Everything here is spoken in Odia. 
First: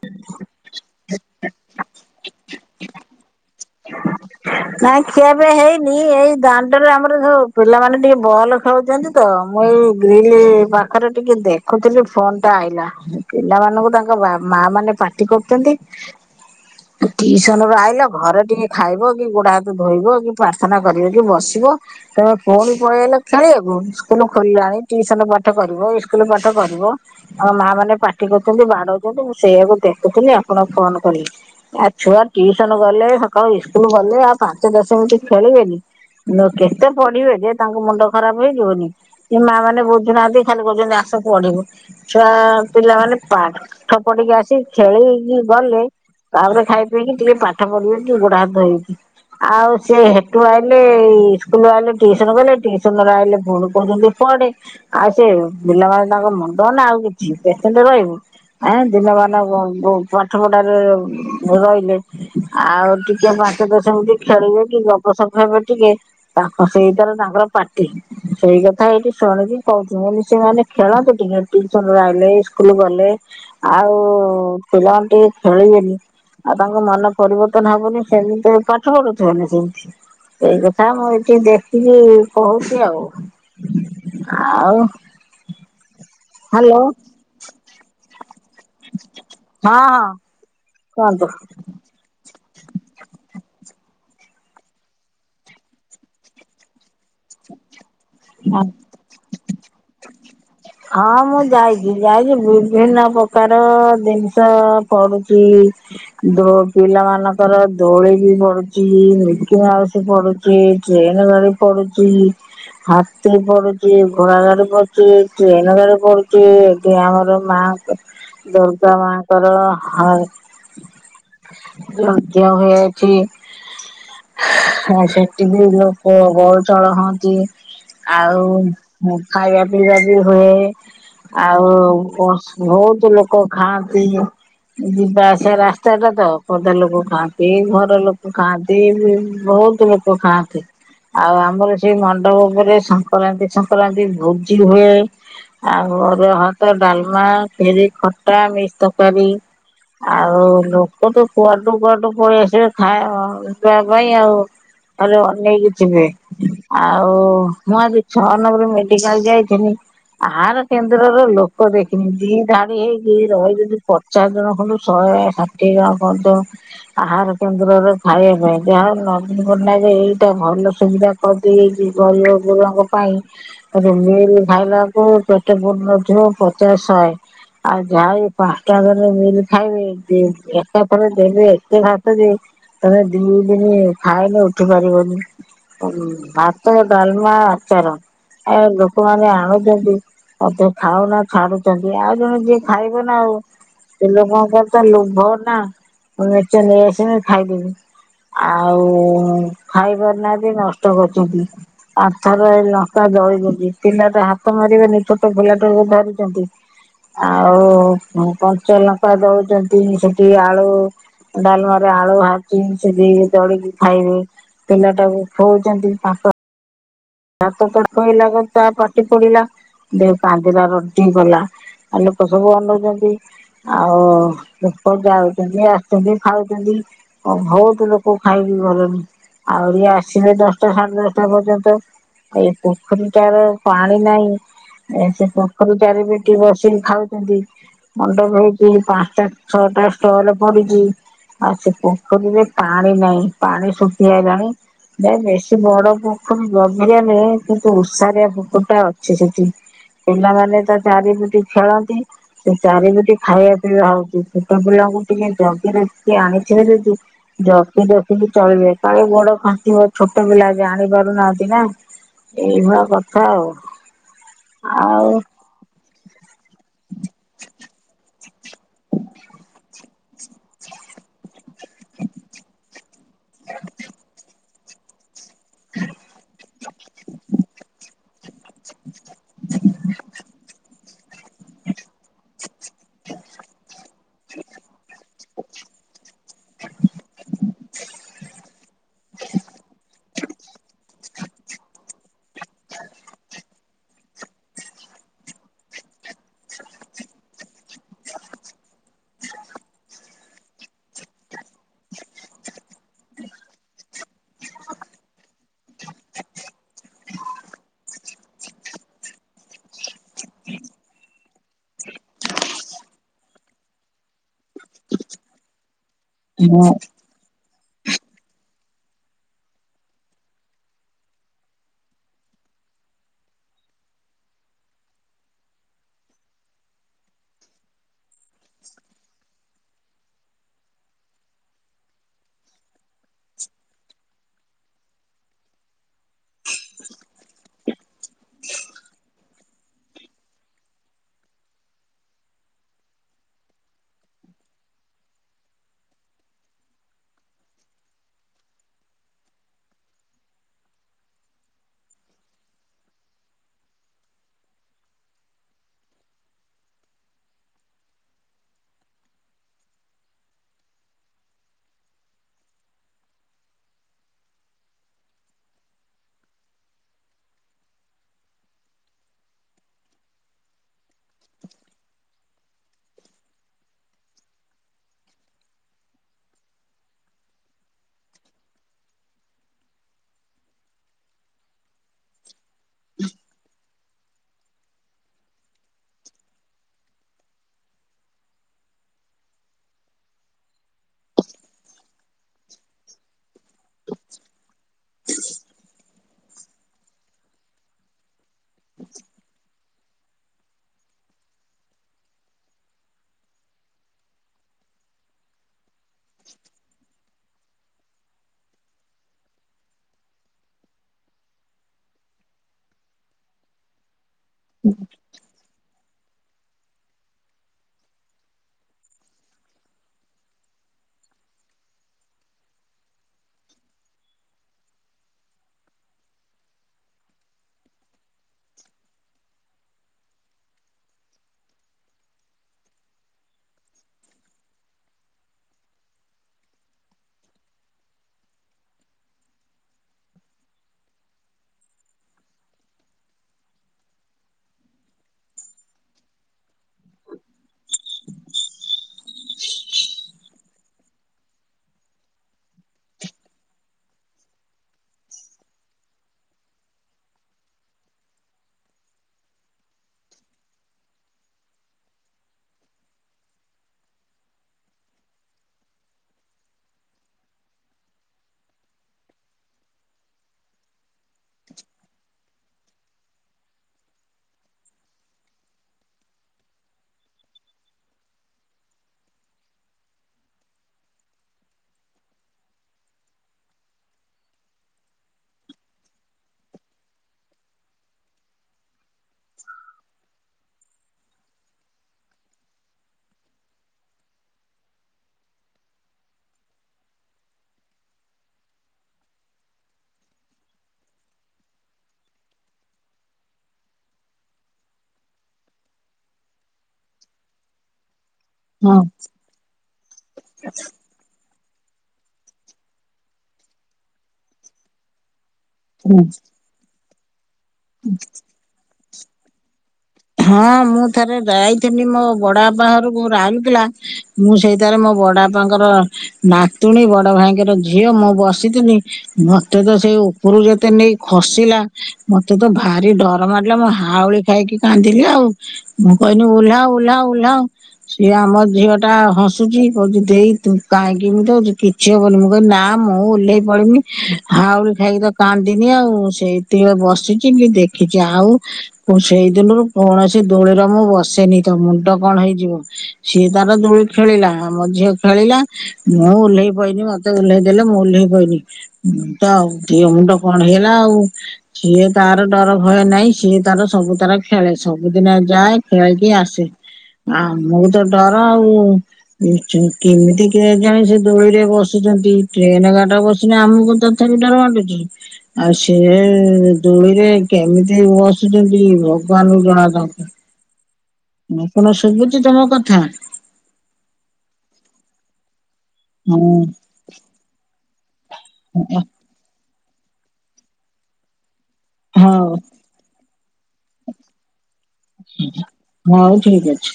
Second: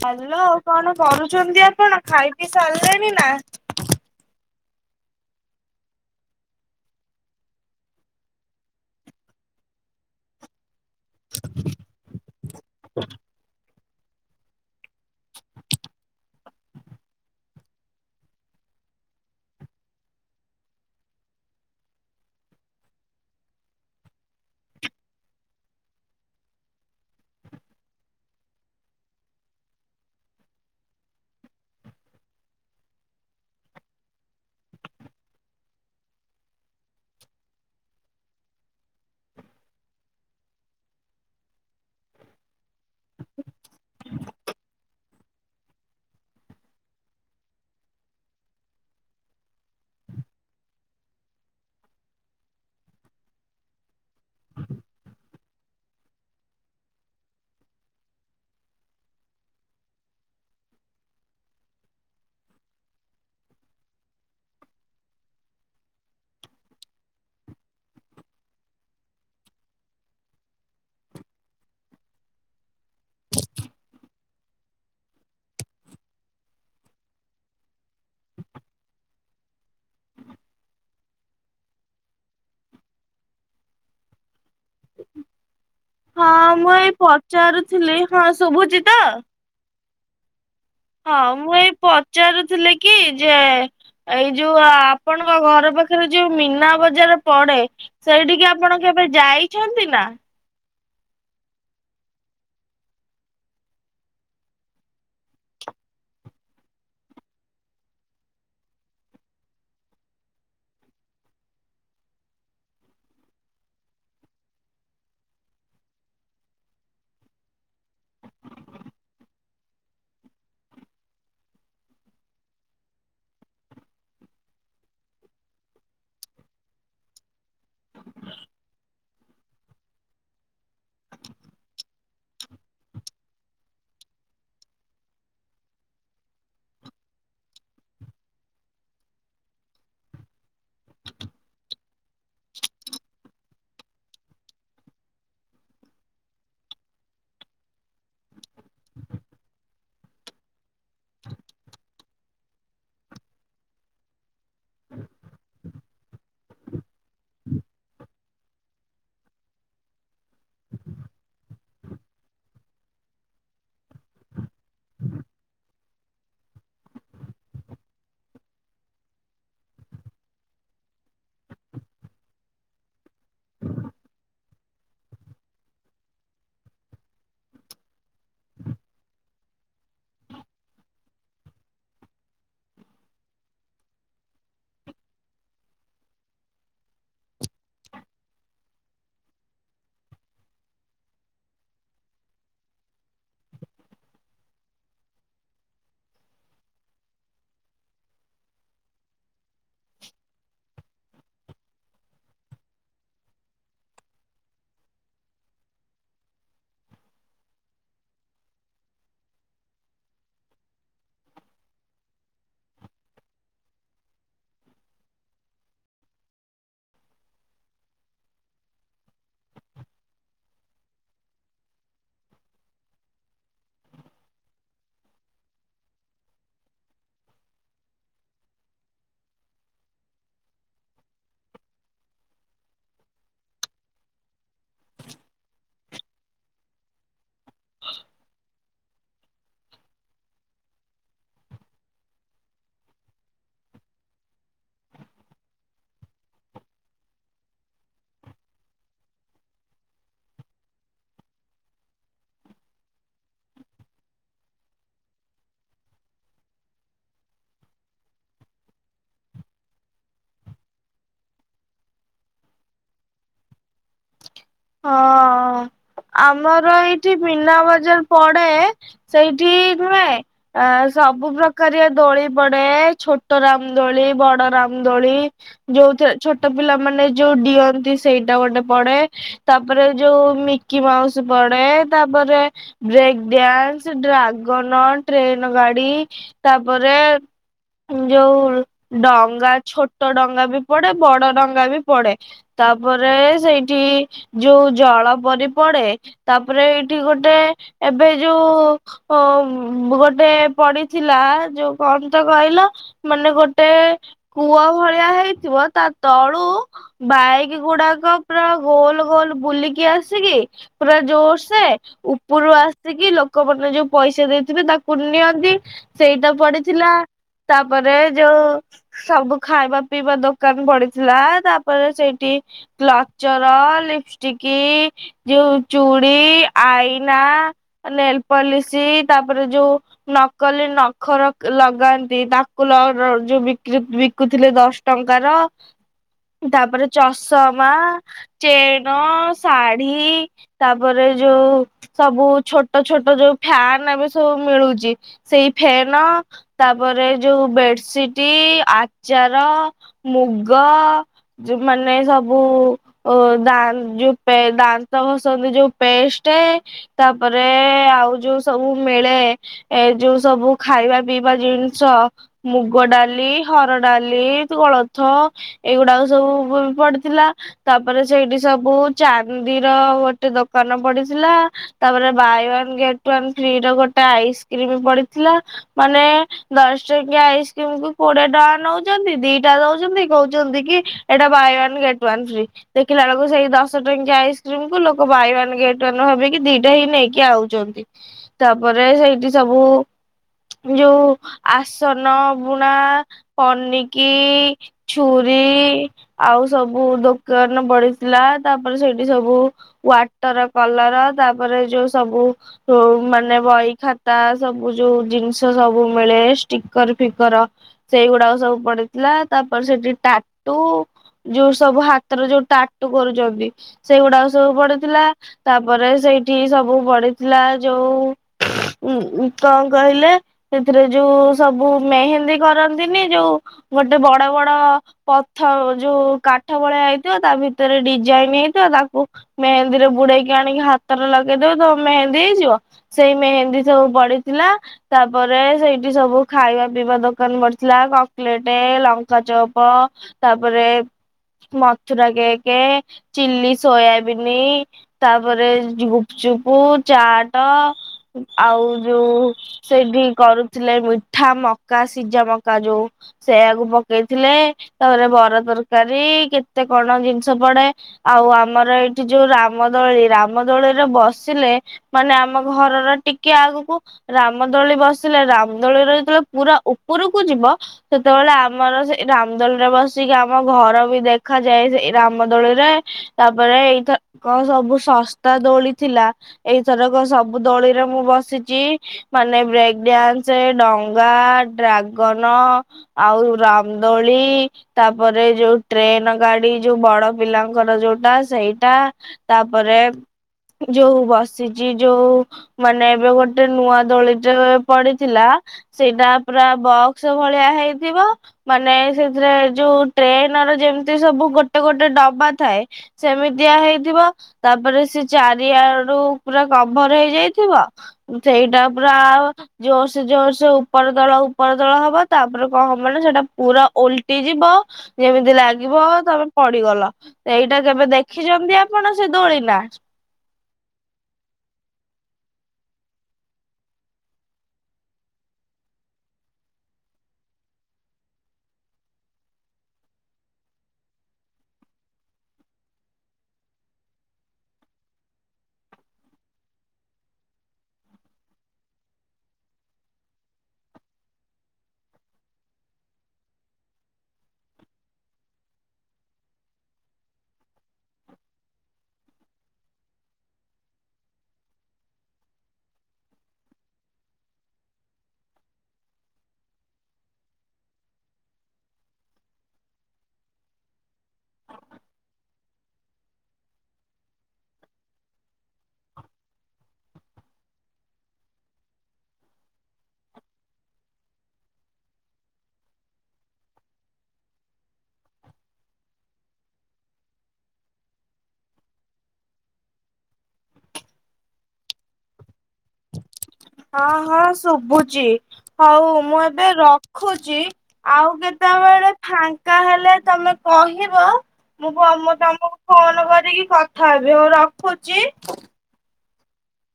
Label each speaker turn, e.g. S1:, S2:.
S1: ହାଲୋ କଣ କରୁଛନ୍ତି ଆପଣ? ଖାଇ ପିଇ ଚାଲିଲଣିି ନା?
S2: ନାଇଁ ଖିଆ ପିଆ ହେଇନି ଏଇ ଦାଣ୍ଡରେ ଆମର ସବୁ ପିଲାମାନେ ଟିକେ ବଲ ଖେଳୁଛନ୍ତି ତ। ମୁଁ ଏଇ ଗ୍ରିଲ ପାଖରେ ଟିକେ ଦେଖୁଥିଲି ଫୋନ ଟା ଆଇଲା ପିଲାମାନଙ୍କୁ ତାଙ୍କ ବା ମା ମାନେ ପାାର୍ଟି କରୁଛନ୍ତି। ଟିସନ ରୁ ଆଇଲ ଘରେ ଟିକେ ଖାଇବ। ଗୋଡା ହାତ ଧୋଇବ କି ପ୍ରାର୍ଥନା କରିବ କି ବସିବ ତମେ ପୁଣି ପଳେଇଲେ ଖେଳିବାକୁ। ଖୋଲିଲାଣି ଟିୁସନ ପାଠ କରିବ ଇ ସ୍କୁଲ ପାଠ କରିବ ଆମ ମା ମାନେ ପାଠ କରୁଛନ୍ତି ବାଡଉଛନ୍ତି। ମୁଁ ସେଇଆକୁ ଦେଖୁଥିଲି ଆପଣଙ୍କୁ ଫୋନ କଲି ଆ ଛୁଆ ଟିଉସନ ଗଲେ ସକାଳୁ ଇ ଲ ଗଲେ ଆଉ ପାଞ୍ଚ ଦଶ ମି ନି ଟ୍ ଖେଳିବେନି। ଲୋ କେତେ ପଢିବେ ଯେ ତାଙ୍କ ମୁଣ୍ଡ ଖରାପ ହେଇଯିବନି ସେ ମା ମାନେ ବୁଝୁନାହାନ୍ତି ଖାଲି କହୁଛନ୍ତି ଆ ପଢିବୁ ଛୁଆ ପିଲାମାନେ ପାଠ ପଢିକି ଆସିିକ ଖେଳିକି ଗଲେ। ତାପରେ ଖାଇ ପିଇକି ଟିକେ ପାଠ ପଢିବେ କି ଗୋଡା ହାତ ଧୋଇବେ। ଆଉ ସେ ହେଠୁ ଆଇଲେ ଇ ସ୍କୁଲ ଆ ଇ ଲେ ଟିସନ କଲେ ଟିସନ ଆଇଇେ ଫୁନି କହୁଛନ୍ତି କୁଆଡେ ଆଉ ସେ ପିଲାମାନେ ତାଙ୍କ ମୁଣ୍ଡ ନା ଆଉ କିଛି ପେସେନ୍ସ ରହିବ। ଆଁଏ ଦିନମାନ ବଁ ବଁ ପାଠ ପଢାରେ ରହିଲେ ଆଉ ଟିକ କିଏ ପାଞ୍ଚଦଶ ମିନିଟ୍ ଖେଳିବେ କି ଗପସପ ହେବେ ଟିକେ ତାଙ୍କ ସେଇଥିରେ ତାଙ୍କର ପାଟି। ସେଇ କଥା ଏଇଠି ଶୁଣିକି କହୁଚି ମୁଁ କହିଲି ସେ ମାନେ ଖେଳନ୍ତୁ ଟିକେ ଟ୍ୟୁସନ ଋ ଆଇଲେ ଇସ୍କୁଲୁ ଗଲେ ଆଉ ପିଲାମାନେ ଟିକେ ଖେଳିବେନି ଆଉ ତାଙ୍କ ମନ ପରିବର୍ତ୍ତନ ହବ କେମିତି ସେମିତି ପାଠ ପଢୁଥିବନା ସେମିତି। ଏଇ କଥା ମୁଁ ଏଠି ଟିକେ ଦେଖିଲି କହୁଚି ଆଉ। ଆଉ
S1: ହଁ ମୁଁ
S2: ହ୍ୟାଲୋ
S1: ଏଇ ପଚାରୁଥିଲି ହଁ ଶୁଭୁଚିତ?
S2: ହଁ
S1: ହଁ ମୁଁ ଏଇ ପଚାରୁଥିଲି କି ଯେ ଏଇ ଯୋଉ ଆପଣଙ୍କ ଘର ପାଖରେ ଯୋଉ ମୀନା ବଜାର ପଡେ ସେଇଠିକି
S2: କୁହନ୍ତୁ
S1: ଆପଣ କେବେ ଯାଇଛନ୍ତି ନା?
S2: ହଁ ମୁଁ ଯାଇଚି ଯାଇଚି ବିଭିନ୍ନ ପ୍ରକାର ଜିନିଷ ପଡୁଚି। ଚି ଦୋ ପିଲା ମାନଙ୍କର ଦୋଳି ବି ପଡୁଚି ମିକି ମାଉସି ପଡୁଚି। ଟ୍ରେନ୍ ଗାଡି ପଡୁଚି। ହାତୀ ପଡୁଚି ଘୋଢା ଗାଡି ପଡୁଚି ଟ୍ରେନ୍ ଗାଡି ପଡୁଚି ଏଠି ଆମର ମା ଦୁର୍ଗା ମାଙ୍କର ହା ପ୍ରତିମା ହୋଇଅଛି। ଆ ସେଠିବିି ଲୋକ ଗହଳ ଚହଳ ହଅନ୍ତି। ଆଉ ଖାଇବା ପିଇବା ବି ହୁଏ। ଆଉ ପର୍ସ ବହୁତ ଲୋକ ଖାଆନ୍ତି। ଯିବା ଆସିବା ରାସ୍ତା ଟା ତ ପଦା ଲୋକ ଖାଆନ୍ତି ଘର ଲୋକ ଖାଆନ୍ତି ବି ବହୁତ ଲୋକ ଖାଆନ୍ତି ଆଉ ଆମର ସେଇ ମ ପାଟ ଉପରେ ସଂକ୍ରାନ୍ତି ସଂକ୍ରାନ୍ତି ଭୋଜି ହୁଏ ଆଉ ଅରୁଆ ଭାତ ଡାଲମା ଫେରି ଖଟା ମିସ୍ ତକାରୀ। ଆଉ ଲୋକ ତ କୁଆଡୁ କୁଆଡୁ ପଳେଇ ଆସିବେ ଖାଇବା ପିଇବା ପାଇଁ ଆଉ। ତାହଲେ ଅନେଇକି ଯିବେ। ଆଉ ମୁଁ ଆଜି ଛଅ ନବର ମେଡିକାଲ ଯାଇଥିଲି। ଆହାର କେନ୍ଦ୍ରର ଲୋକ ଦେଖିନି ଦି ଧାଡି ହେଇକି ରହି ଯଦି ପଚାଶ ଜଣ ଖଣ୍ଡୁ ଶହେ [unintelligible] ଷାଠି କଣ ଆହାର କେନ୍ଦ୍ରରେ ଖାଇବା ପାଇଁ ଯା ନବୀନ ପଟ୍ଟନାୟକ ଦିଟା ଭଲ ସୁବିଧା ପାଉ ନିତିଗରିବ ଗୁଙ୍କ ପାଇଁ ଗୋଟେ ମିଲି ଖାଇଲାକୁ ପେଟ ପୁରୁ ନଥିବ ପଚସ ଶହେ ଆଉ ଯାାଇ ପାଞ୍ଚଟା ମିଲ୍ ଖାଇବେ ଏକା ଥରେ ଦେବେ ଏତେ ଭାତ ଜେ ତମେ ଦି ଦିନ ଖାଇଲେ ଉଠି ପାରିବନି। ଭାତ ଡାଲମା ଆଚାର ଏ ଲୋକମାନେ ଆଣୁଛନ୍ତି। ଅଧ ଖାଉନା ଛାଡୁଛନ୍ତି ଆଉ ଜଣେ ଯିଏ ଖାଇବେ ନା ଆଉ ସେ ଲୋକଙ୍କ ତ ଲୋଭ ନା ମୁ ମଞ୍ଚେ ନେଇ ଆସିବି ଖାଇଦେବି। ଆଉ ଖାଇବାର ନା ବି ନଷ୍ଟ କରଛନ୍ତି। ଆଥରେ ଲଙ୍କା ଜଳି ଯଛି ପିଲାଟା ହାତ ମାରିବନି ଛୋଟ ପିଲାଟକୁ ଧରିଛନ୍ତି। ଆଉ କଞ୍ଚଲଙ୍କା ଦଉଛନ୍ତି ସେଠି ଆଳୁ ଡାଲୁଆ ରେ ଆଳୁ ହାଜିସିଜେଇ କିଦିଳିକି ଖାଇବେ ପିଲା ଟାକୁ ଖୁଉଛନ୍ତି। ଆ [inaudible] ହାତ [unintelligible] ହେଇଲା ଚା ପାଟି ପୋଡିଲା ସେ କାନ୍ଦିଲା ରଟି [inaudible] ଗଲା ଆଉ ଲୋକ ସବୁ ଅନଉଛନ୍ତି ଆଉ ଲୋକ ଯାଉଛନ୍ତି ଆସୁଛନ୍ତି ଖାଉଛନ୍ତି ଆଉ ବହୁତ ଲୋକ ଖାଇକି ଗଲେଣି। ଆହୁରି ଆସିବେ ଦଶଟା ସାଢେ ଦଶଟା ପର୍ଯ୍ୟନ୍ତ। ଏଇ ପୋଖରୀ ଟାର ପାଣି ନାହିଁ ଏଁ ସେ ପୋଖରୀ ଚାରିପିଟି ବସିକି ଖାଉଚନ୍ତି ମଣ୍ଡପ ହେଇଚି। ପୁଣି ପାଞ୍ଚଟା ଛଅଟା ଷ୍ଟଲ ପଡିଚି। ଆଉ ସେ ପୋଖରୀରେ ପାଣି ନାହିଁ ପାଣି ଶୁଖିଆଇଲାଣି। ବେ ବେଶୀ ବଡ ପୋଖରୀ ନୁହଁ ଗହିରିଆ ନହେଁ କିନ୍ତୁ ଓଷାରିଆ ପୋଖରୀ ଟା ଅଛି ସେଠି। ପିଲାମାନେ ତ ଚାରିପିଟି ଖେଳନ୍ତି ସେ ଚାରିପିଟି ଖାଇବା ପିଇବା ହଉଚି ଛୋଟ ପିଲା ଛୁଆଙ୍କୁ ଟିକେ ଜଗି ରଖି ଆଣିିଥିବେ ଯଦି ଜଗି ରଖିକି ଚଳିବେ କାଳେ ଗୋଡ଼ ଖ ଛୋଟ ପିଲା ଜାଣି ପାରୁନାହାନ୍ତି ନା ଏଇଭଳିଆ କଥା ଆଉ। ଆଉ
S1: ହଁ ଆମର ଏଇଠି ମୀନା ବଜାର ଡେ ସେଇଠି ହୁଏ ଆ ସବୁ ପ୍ରକାରିଆ ଦୋଳି ପଡେ ଛୋଟ ରାମ ଦୋଳି ବଡ ରାମ ଦୋଳି ଯୋଉଥିରେ ଛୋଟ ପିଲା ମାନେ ଯୋଉ ଡିଅନ୍ତି ସେଇଟା ଗୋଟେ ପଡେ। ତାପରେ ଯୋଉ ମିକିମାଉସ ପଡେ ତାପରେ ବ୍ରେକଡାନ୍ସ, ଡ୍ରା ଗନ ଟ୍ରେନ୍ ଗାଡି ତାପରେ ଯୋଉ ଡଙ୍ଗା ଛୋଟ ଡଙ୍ଗା ବି ପଡେ ବଡ ଡଙ୍ଗା ବି ପଡେ। ତାପରେ ସେଇଠି ଯୋଉ ଜଳ ପରୀ ପଡେ ତାପରେ ଏଇଠି ଗୋଟେ ଏବେ ଯୋଉ ଅଉ ଗୋଟେ ପଡିଥିଲା ଯୋଉ କଣ ତ କହିଲ ମାନେ ଗୋଟେ କୂଅ ଭଳିଆ ହେଇଥିବ ତା ତଳୁ ବାଇକ୍ ଗୁଡାକ ପୁରା ଗୋଲ ଗୋଲ ବୁଲିକି ଆସିକି ପୁରା ଜୋର ସେ ଉପରୁ ଆସିକି ଲୋକ ମାନେ ଯୋଉ ପଇ ପଇସା ଦେଇିଥିବେ ତାକୁ ନିଅନ୍ତି ସେଇଟା ପଡିଥିଲା। ତାପରେ ଯୋଉ ସବୁ ଖାଇବା ପିଇବା ଦୋକାନ ପଡ଼ିଥିଲା ତାପରେ ସେଇଠି କ୍ଳଚର, ଲିପ୍ ଷ୍ଟିକି ଯୋଉ ଚୁଡି, ଆଇନା, ନେଲପଲିସି। ତାପରେ ଯୋଉ ନକଲି ନଖ ଲଗାନ୍ତି ତାକୁଲ ଯୋଉ ବିକ୍ରି। ବିକୁଥିଲେ ଦଶଟଙ୍କାର ତାପରେ ଚଷମା ଚେ ଶାଢୀ ତାପରେ ଯୋଉ ସବୁ ଛୋଟ ଛୋଟ ଯୋଉ ଫ୍ୟାନ। ସବୁ ସବୁ ମିଳୁଛି ସେଇ ଫେନ୍ ତାପରେ ଯୋଉ ବେଡସିଟି ଆଚାର, ମୁଗ ମାନେ ସବୁ ଦା ଯୋଉ ପେ ଦାନ୍ତ ଘସନ୍ତି ଯୋଉ ପେଷ୍ଟେ ତାପରେ ଆଉ ଯୋଉ ସବୁ ମିଳେ। ଏ ଯୋଉ ସବୁ ଖାଇବା ପିଇବା ଜିନିଷ ମୁଗ ଡାଲି ହର ଡାଲି କୋଳଥ ଏଗୁଡାକ ସବୁ ପଡିଥିଲା। ତାପରେ ସେଇଠି ସବୁ ଚାନ୍ଦିର ଗୋଟେ ଦୋକାନ ପଡିଥିଲା ତାପରେ ବାଏ ୱାନ୍ ଗେଟ ୱାନ୍‌। [inaudible] ଗୋଟେ ଆଇସକ୍ରିମ ପଡିଥିଲା ମାନେ ଦଶଟଙ୍କିଆ ଆଇସକ୍ରିମକୁ କୋଡିଏ ଟ [inaudible] ନଉଛନ୍ତି ଦିଟା ଦଉଛନ୍ତି କହୁଛନ୍ତି କି ଏଇଟା buy one get one free ଦେଖିଲା ବେଳକୁ ସେଇ ଦଶ ଟଙ୍କିଆ ଆଇସ୍କ୍ରିମ କୁ ଲୋକ ବାଏ ୱାନ୍‌ ଗେଟ୍ ୱାନ୍ ଭାବିକି ଦିଟା ହିଁ ନେଇକି ଆଉଛନ୍ତି। ତାପରେ ସେଇଠି ସବୁ। ଯୋଉ ଆସନ ବୁଣା, ପନିକି। ଛୁରୀ ଆଉ ସବୁ ଦୋକାନ ବଳି। ଥିଲା ତାପରେ ସେଇଠି ସବୁ ୱାଟର କଲର ତାପରେ ଯୋଉ ସବୁ। ମାନେ ବହିଖାତା ସବୁ ଯୋଉ ଜିନିଷ ସବୁ ମିଳେ ଷ୍ଟିକର ଫିକର ସେ ଏଇଗୁଡାକ ସବୁ ପଡିଥିଲା। ତାପରେ ସେଠି ଟାଟୁ, ଯୋଉ ସବୁ ହାତର ଯୋଉ ଟାଟୁ। [inaudible] କରୁଛନ୍ତି ସେଇଗୁଡାକ ସବୁ ପଡିଥିଲା ତାପରେ ସେଇ ଏଠି ସବୁ ପଢିଥିଲା ଯୋଉ ଉ କଣ କହିଲେ ସେଥିରେ ଯୋଉ ସବୁ ମେହେନ୍ଦୀ କରନ୍ତିନି ଯୋଉ ଗୋଟେ ବଡ ବଡ ପଥ ଯୋଉ କାଠ ଭଳିଆ ହେଇଥିବ ତା ଭିତ ହାତରେ ଡିଜାଇନ ହେଇଥିବ ତାକୁ ମେହେନ୍ଦୀରେ ବୁଡେଇକି ଆଣିକି ହାତରେ ଲଗେଇଦେବେ ତୋ ମେହେନ୍ଦୀ ହେଇଯିବ। ସେଇ ମେହେନ୍ଦୀ ସବୁ ପଡିିଥିଲା ତାପରେ ସେଇଠି ସବୁ ଖାଇବା ପିଇବା ଦୋକାନ ପଡି ଥିଲା କକୋଲେଟେ ଲଙ୍କାଚପ୍ ତାପରେ ମଥୁରା କେକ୍ କେ ଚିଲି ସୋୟାବିନି ତାପରେ ଗୁପଚୁପୁ ଚାଟ ହଁ। ଆଉ ଯୋଉ ସେବି କରୁଥିଲେ ମିଠାମକା ସିଜାମକା ଯୋଉ ସେୟାକୁ ପକେଇଥିଲେ ତାପରେ ବରା ତରକାରୀ କେତେ କଣ ଜିନିଷ ସେପଟେ ଆଉ ଆମର ଏଇଠି ଯୋଉ ରାମଦୋଳି ରାମଦୋଳିରେ ବସିଲେ ମାନେ ଆ ଆମ ଘରର ଟିକେ ଆଗକୁ ରାମଦୋଳି ବସିଲେ ରାମଦୋଳିରେ ଯେତେବେଳେ ପୁରା ଉପୁରକୁ ଯିବ ସେତେବେଳେ ଆମର ସେ ରାମଦୋଳିରେ ବସିକି ଆମ ଘର ବି ଦେଖାଯାଏ ସେଇ ଦୋଳିରେ ତାପରେ ଏଇଥରକ ସବୁ ଶସ୍ତା ଦୋଳି ଥିଲା ଏଇଥରକ ସ ସବୁ ଦୋଳିରେ ମୁଁ ବସିଚି ମାନେ ବ୍ରେକଡ୍ୟାନ୍ସ ଡଙ୍ଗା ଡ୍ରାଗନ ନ ଆଉ ରାମଦୋଳି ତାପରେ ଯୋଉ ଟ୍ରେନ ଗାଡି ଯୋଉ ବଡ ପିଲାଙ୍କର ଯୋଉଟା ସେଇଟା ତାପରେ ଯୋଉ ବସିଚି ଯୋଉ ମାନେ ଏବେ ଗୋଟେ ନୂଆ ଦୋଳିଟେ ପଡିଥିଲା ସେଇଟା ପୁରା ବକ୍ସ ଭଳିଆ ହେଇଥିବ ମାନେ ସେଇଥିରେ ଯୋଉ ଟ୍ରେନ ତାର ଯେମିତି ସବୁ ଗୋ ଗଟେ ଗୋଟେ ଡବା ଥାଏ ସେମିତିଆ ହେଇଥିବ ତାପରେ ସେ ଚାରିଆଡୁ ପୁରା କଭର ହେଇଯାଇଥିବ ସେଇଟା
S2: ହଁ
S1: ପୁରା ଜୋର ସେ ଜୋର ସେ ଉପର ତଳ ଉପର ଉପର ତଳ ହବ ତାପରେ କଣ ହବାନ ସେଟା ପୁରା ଓଲଟି ଯିବ ଯେମିତି ଲାଗିବ
S2: ହୁଁ
S1: ତମେ ଗଲ ଏଇଟା କେବେ ଦେଖିଛନ୍ତି ଆପଣ ସେ ଦୋଳି ନା?
S2: ହଁ ମୁଁ ଥରେ ଯାଇଥିଲି ମୋ ବଡବାପା ଘରକୁ ରାଉରକେଲା ମୁଁ ସେଇଥିରେ ମୋ ବଡପାଙ୍କର ନାତୁଣୀ ବଡଭାଇଙ୍କର ଝିଅ ମୁଁ ବସିଥିଲି ମତେ ତ ସେଇ ଉପରୁ ଯେତେ ନେଇ ଖସିଲା ମତେ ତ ଭାରି ଡର ମାଡ଼ିଲା ମୁଁ ହାଉଳି ଖାଇକି କାନ୍ଦିଲି ଆଉ ମୁଁ କହିଲି ଓହ୍ଲା ଓହ୍ଲା ଓହ୍ଲାଅ ସିଏ ଆମ ଝିଅଟା ହସୁଚି କହୁଚି ଦେଇ ତୁ କାହିଁକି ଏମିତି ହଉଚୁ କିଛି ହବନି ମୁଁ କହିଲି ନା ମୁଁ ଓହ୍ଲେଇ ପଡିମି ହାଉଳି ଖାଇକି ତ କାନ୍ଦିନି ଆଉ ସେଇଟିକେ ବସିଚି ବି ଦେଖି ଚି ହଉ ଉ ସେଇ ଦିନରୁ କୌଣସି ଦୋଳିର ମୁଁ ବସେନିତ ମୁଣ୍ଡ କଣ ହେଇଯିବ ସିଏ ତାର ଦୋଳି ଖେଳିଲା ଆମ ଝିଅ ଖେଳିଲା ମୁଁ ଓହ୍ଲେଇ ପଇଲି ମତେ ଓହ୍ଲେଇ ଦେଲେ ମୁଁ ଓହ୍ଲେଇ ପଇଲି ତ ଆଉ ଦିହ ମୁଣ୍ଡ କଣ ହେଇଗଲା ଆଉ ସିଏ ତାର ଡର ଭୟ ନାହିଁ ସିଏ ତାର ସବୁ ତାର ଖେଳେ ସବୁଦିନ ଯାଏ ଖେଳିକି ଆସେ ଆମକୁ ତ ଡର ଆଉ। ନି ଚ କେମିତି କେଜାଣି ସେ ଦୋଳିରେ ବସୁଚନ୍ତି ଟ୍ରେନ ଗାଡ଼ିରେ ତ ବସିନେ ଆମକୁ ତ ଛା ତି ଡର ମାଡୁଚି ଆଉ ସିଏ ଦୋଳିରେ କେମିତି ବସୁଚନ୍ତି ଭ ଗବାନ ଜଣା ଥବ। ମୁଁ କଣ ଶୁଭୁଚି ତମ କଥା।
S1: ହଁ ହଁ ଶୁଭୁଚି ହଉ ମୁଁ
S2: ହଁ
S1: ଏବେ ରଖୁଚି ଆଉ କେତେବେଳେ ଫାଙ୍କା ହେଲେ ତମେ କହିବ। ମୁଁ ପମ
S2: ହଉ
S1: ତମକୁ ଫୋନ କରିକି କଥା ହେବି ହଉ ରଖୁଚି।
S2: ହଉ ଠିକ ଅଛି।